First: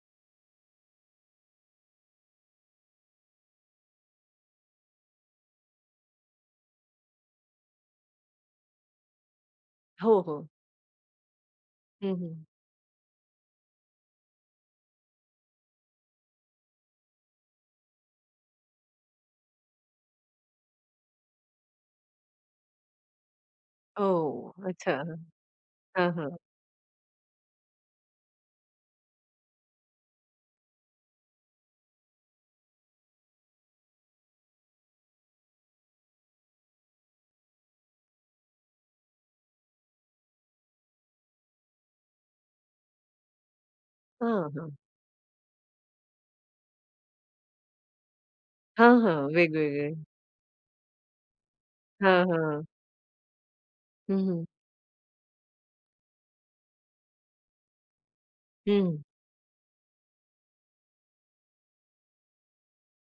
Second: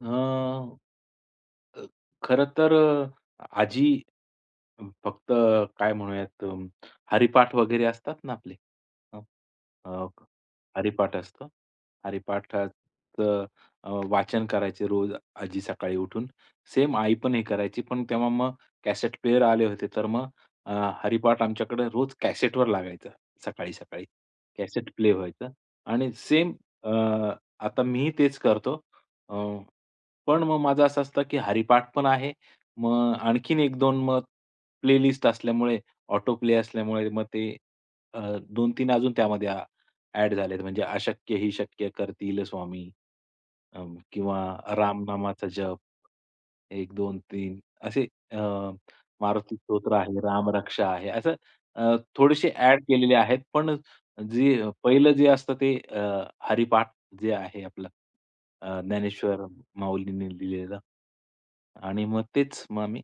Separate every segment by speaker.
Speaker 1: अ, अ, खरं तर, अ, आजी अ, फक्त काय म्हणूयात, हरिपाठ वगैरे असतात ना, आपले, हं, अ,
Speaker 2: हो, हो.
Speaker 1: हरिपाठ असतं.
Speaker 2: हं, हं.
Speaker 1: हरिपाठाचं अ, वाचन करायचे रोज आजी सकाळी उठून. सेम आई पण हे करायची. पण तेव्हा मग कॅसेट प्लेयर आले होते, तर मग अ, हरिपाठ आमच्याकडे रोज कॅसेटवर लागायचं सकाळी-सकाळी.
Speaker 2: ओ!
Speaker 1: कॅसेट
Speaker 2: अच्छा.
Speaker 1: प्ले व्हायचं आणि
Speaker 2: हां, हां.
Speaker 1: सेम अ, आता मीही तेच करतो. अ, पण मग माझं असं असतं, की हरिपाठ पण आहे. मग आणखीन 1-2 मग प्लेलिस्ट असल्यामुळे ऑटो प्ले असल्यामुळे मग ते अ, 2-3 अजून त्यामध्ये अ, ॲड झाले आहेत, म्हणजे अशक्य ही शक्य करतील स्वामी, अ, किंवा
Speaker 2: हां. हं.
Speaker 1: रामनामाचा जप, 1, 2, 3 असे अ,
Speaker 2: हां, हां.
Speaker 1: मारुती
Speaker 2: वेगवेगळे.
Speaker 1: स्तोत्र आहे, रामरक्षा आहे. असं अ,
Speaker 2: हां,
Speaker 1: थोडेसे
Speaker 2: हां.
Speaker 1: ॲड केलेले आहेत. पण
Speaker 2: हं, हं.
Speaker 1: जी पहिलं जे असतं, ते अ, हरिपाठ जे आहे आपलं अ,
Speaker 2: हं.
Speaker 1: ज्ञानेश्वर माऊलींनी लिहिलेलं आणि मग तेच मग आम्ही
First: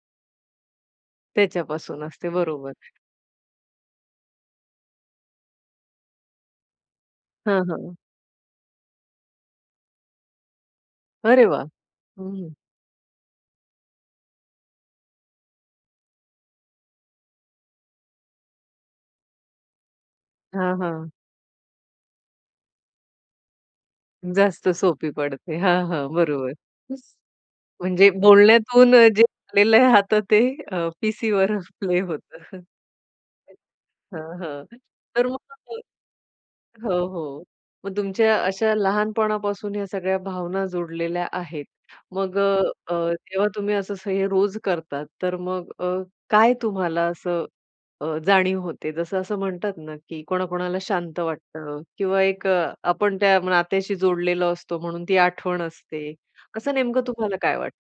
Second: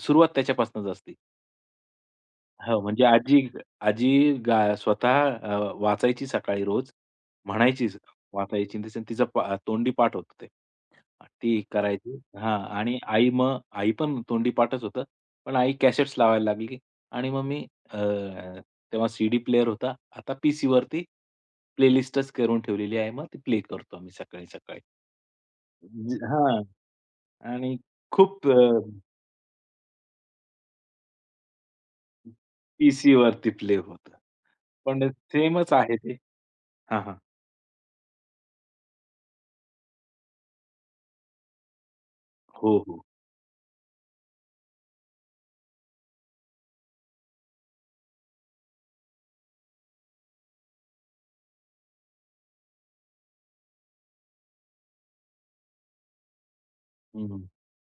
Speaker 1: सुरुवात त्याच्यापासूनच असती.
Speaker 2: त्याच्यापासून असते बरोबर.
Speaker 1: हो. म्हणजे आजी आजी गा स्वतः अ, वाचायची सकाळी रोज.
Speaker 2: हां, हां.
Speaker 1: म्हणायचीचं वाचायची इन द सेन्स तिचा तोंडी पाठ होतं ते.
Speaker 2: अरे
Speaker 1: ती
Speaker 2: वाह!
Speaker 1: करायची
Speaker 2: हं.
Speaker 1: हां आणि आई मग आई पण तोंडी पाठच होतं. पण आई कॅसेट्स लावायला लागली आणि मग मी अ, तेव्हा सीडी प्लेयर होता. आता
Speaker 2: हां,
Speaker 1: पीसीवरती
Speaker 2: हां.
Speaker 1: प्लेलिस्टच करून ठेवलेली आहे. मग ती प्ले करतो आम्ही
Speaker 2: जास्त
Speaker 1: सकाळी-सकाळी.
Speaker 2: सोपी पडते. हां,
Speaker 1: अ,
Speaker 2: हां.
Speaker 1: ज
Speaker 2: बरोबर.
Speaker 1: हां.
Speaker 2: खुश,
Speaker 1: आणि
Speaker 2: म्हणजे
Speaker 1: खूप अ
Speaker 2: बोलण्यातून जे आलेलं आहे आता ते पीसीवर प्ले होतं. हं.
Speaker 1: पीसीवरती प्ले होतं.
Speaker 2: हां, हां.
Speaker 1: पण
Speaker 2: तर मग
Speaker 1: सेमच
Speaker 2: [unintelligible]
Speaker 1: आहे ते. हां,
Speaker 2: हं.
Speaker 1: हां.
Speaker 2: हो. मग तुमच्या अशा लहानपणापासून ह्या सगळ्या भावना जुडलेल्या आहेत. मग अ,
Speaker 1: हो, हो.
Speaker 2: अ, तेव्हा तुम्ही असं स हे रोज करता. तर मग अ, काय तुम्हाला असं अ, जाणीव होते जसं असं म्हणतात ना, की कोणाकोणाला शांत वाटतं किंवा एक आपण त्या नात्याशी जोडलेलो असतो म्हणून ती आठवण असते. असं नेमकं
Speaker 1: हं,
Speaker 2: तुम्हाला
Speaker 1: हं.
Speaker 2: काय वाटतं?